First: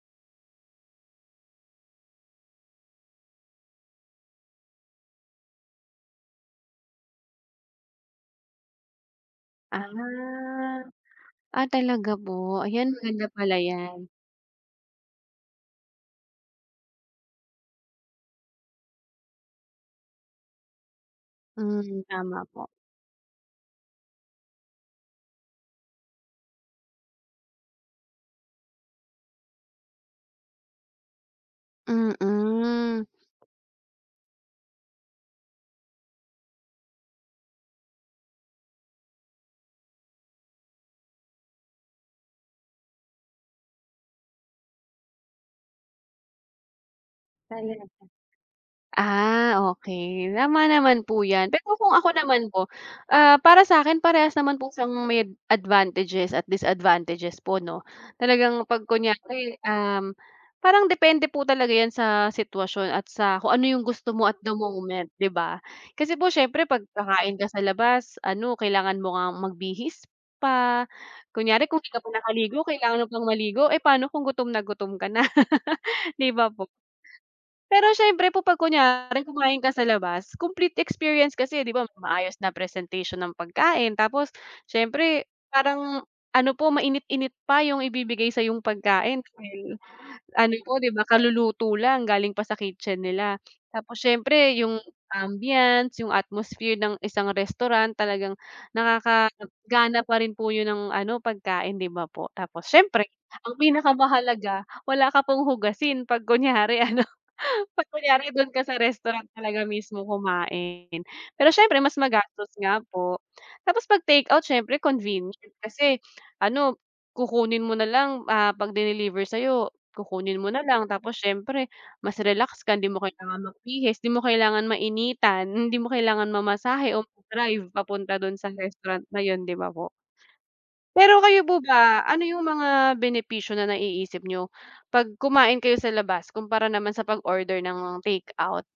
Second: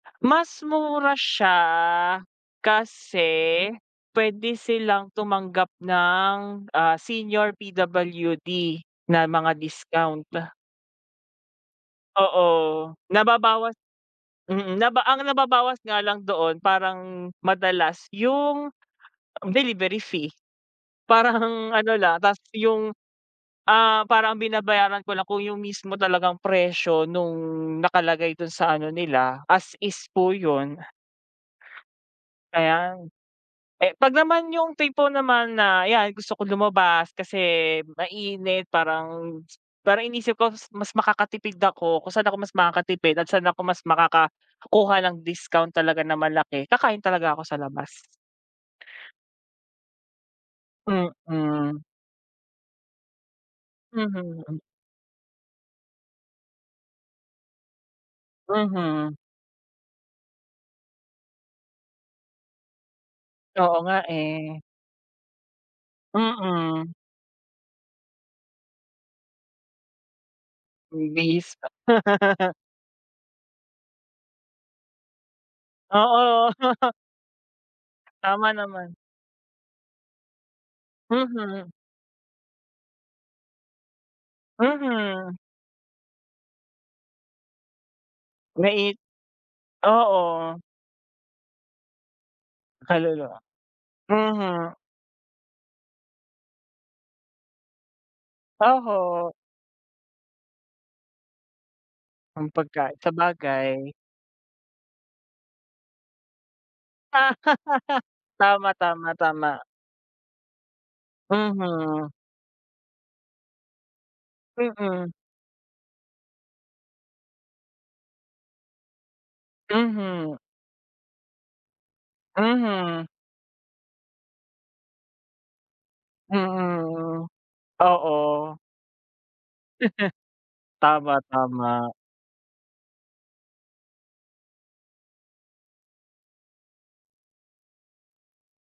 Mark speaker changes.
Speaker 1: Mas mura siya kasi pwede silang tumanggap ng, ah, senior, PWD na mga
Speaker 2: Ah,
Speaker 1: discount.
Speaker 2: ah, talaga
Speaker 1: Oo,
Speaker 2: po? Ayan maganda pala
Speaker 1: nababawas
Speaker 2: iyan.
Speaker 1: mm naba ang nababawas nga lang doon parang madalas yung delivery fee. Parang ano
Speaker 2: Mm
Speaker 1: lang, tapos
Speaker 2: tama po.
Speaker 1: yung, ah, parang binabayaran ko lang kung yung mismo talagang presyo nung nakalagay dun sa ano nila, as is po yun. Kaya,
Speaker 2: Mm.
Speaker 1: eh kapag naman yung tipo naman na iyan, gusto kong lumabas kasi mainit parang parang inisip ko mas makakatipid ako kung saan ako mas makakatipid at saan ako mas makakakuha ng discount talaga na malaki, kakain talaga ako sa
Speaker 2: Kaya naman.
Speaker 1: labas.
Speaker 2: Ah, okey tama naman po iyan pero
Speaker 1: Mm.
Speaker 2: kung ako naman po, ah, para sa akin parehas naman
Speaker 1: Mhm.
Speaker 2: po sang may advantages at disadvantages po 'no, talagang kapag
Speaker 1: Mhm.
Speaker 2: kunyari, um, parang depende po talaga iyan sa sitwasyon at sa kung ano
Speaker 1: Oo
Speaker 2: yung
Speaker 1: nga
Speaker 2: gusto mo at the
Speaker 1: eh.
Speaker 2: moment 'di ba? Kasi po siyempre kapag
Speaker 1: Mm.
Speaker 2: kakain ka sa labas ano kailangan mo ngang magbihis pa,
Speaker 1: Magbihis
Speaker 2: kunyari
Speaker 1: pa.
Speaker 2: kung hindi ka pa nakaligo kailangan mo pang maligo eh, paano kung gutom na gutom ka na. 'Di ba
Speaker 1: Oo.
Speaker 2: po? Pero siyempre po
Speaker 1: Tama
Speaker 2: kapag
Speaker 1: naman.
Speaker 2: kunyari kumain ka sa labas, complete experience kasi
Speaker 1: Mhm.
Speaker 2: 'di ba maayos na presentation ng pagkain, tapos siyempre
Speaker 1: Mhm.
Speaker 2: parang ano po mainit-init pa yung ibibigay sayong
Speaker 1: Na it
Speaker 2: pagkain okey, ano
Speaker 1: oo.
Speaker 2: po 'di ba kaluluto lang galing pa sa kitchen
Speaker 1: Kaluluwa.
Speaker 2: nila tapos siyempre
Speaker 1: Mhm.
Speaker 2: yung ambiance, yung atmosphere ng isang restaurant talagang
Speaker 1: Oho.
Speaker 2: nakakagana pa rin po yun ng ano pagkain 'di ba po
Speaker 1: Ang
Speaker 2: tapos
Speaker 1: pagkai
Speaker 2: siyempre, ang
Speaker 1: sabagay.
Speaker 2: pinakamahalaga wala ka pong hugasin kapag kunyari ano kapag kunyari dun ka
Speaker 1: Tama,
Speaker 2: sa
Speaker 1: tama,
Speaker 2: restaurant
Speaker 1: tama.
Speaker 2: talaga mismo kumain. Pero siyempre mas
Speaker 1: Mhm.
Speaker 2: magastos nga po. Tapos kapag takeout siyempre
Speaker 1: Mm.
Speaker 2: convenient kasi ano kukunin mo na lang, ah, kapag diniliver sa iyo
Speaker 1: Mhm.
Speaker 2: kukunin mo nalang tapos siyempre mas relax ka hindi mo
Speaker 1: Mhm.
Speaker 2: kailangan magbihis, di mo kailangan mainitan, hindi mo kailangan mamasahe, o
Speaker 1: Mhm,
Speaker 2: mag-drive papunta dun sa
Speaker 1: oo.
Speaker 2: restaurant na yun 'di ba po? Pero kayo po
Speaker 1: Tama-tama.
Speaker 2: ba ano yung mga benepisyo na naiisip niyo, kapag kumain kayo sa labas kumpara naman sa pag-order ng takeout?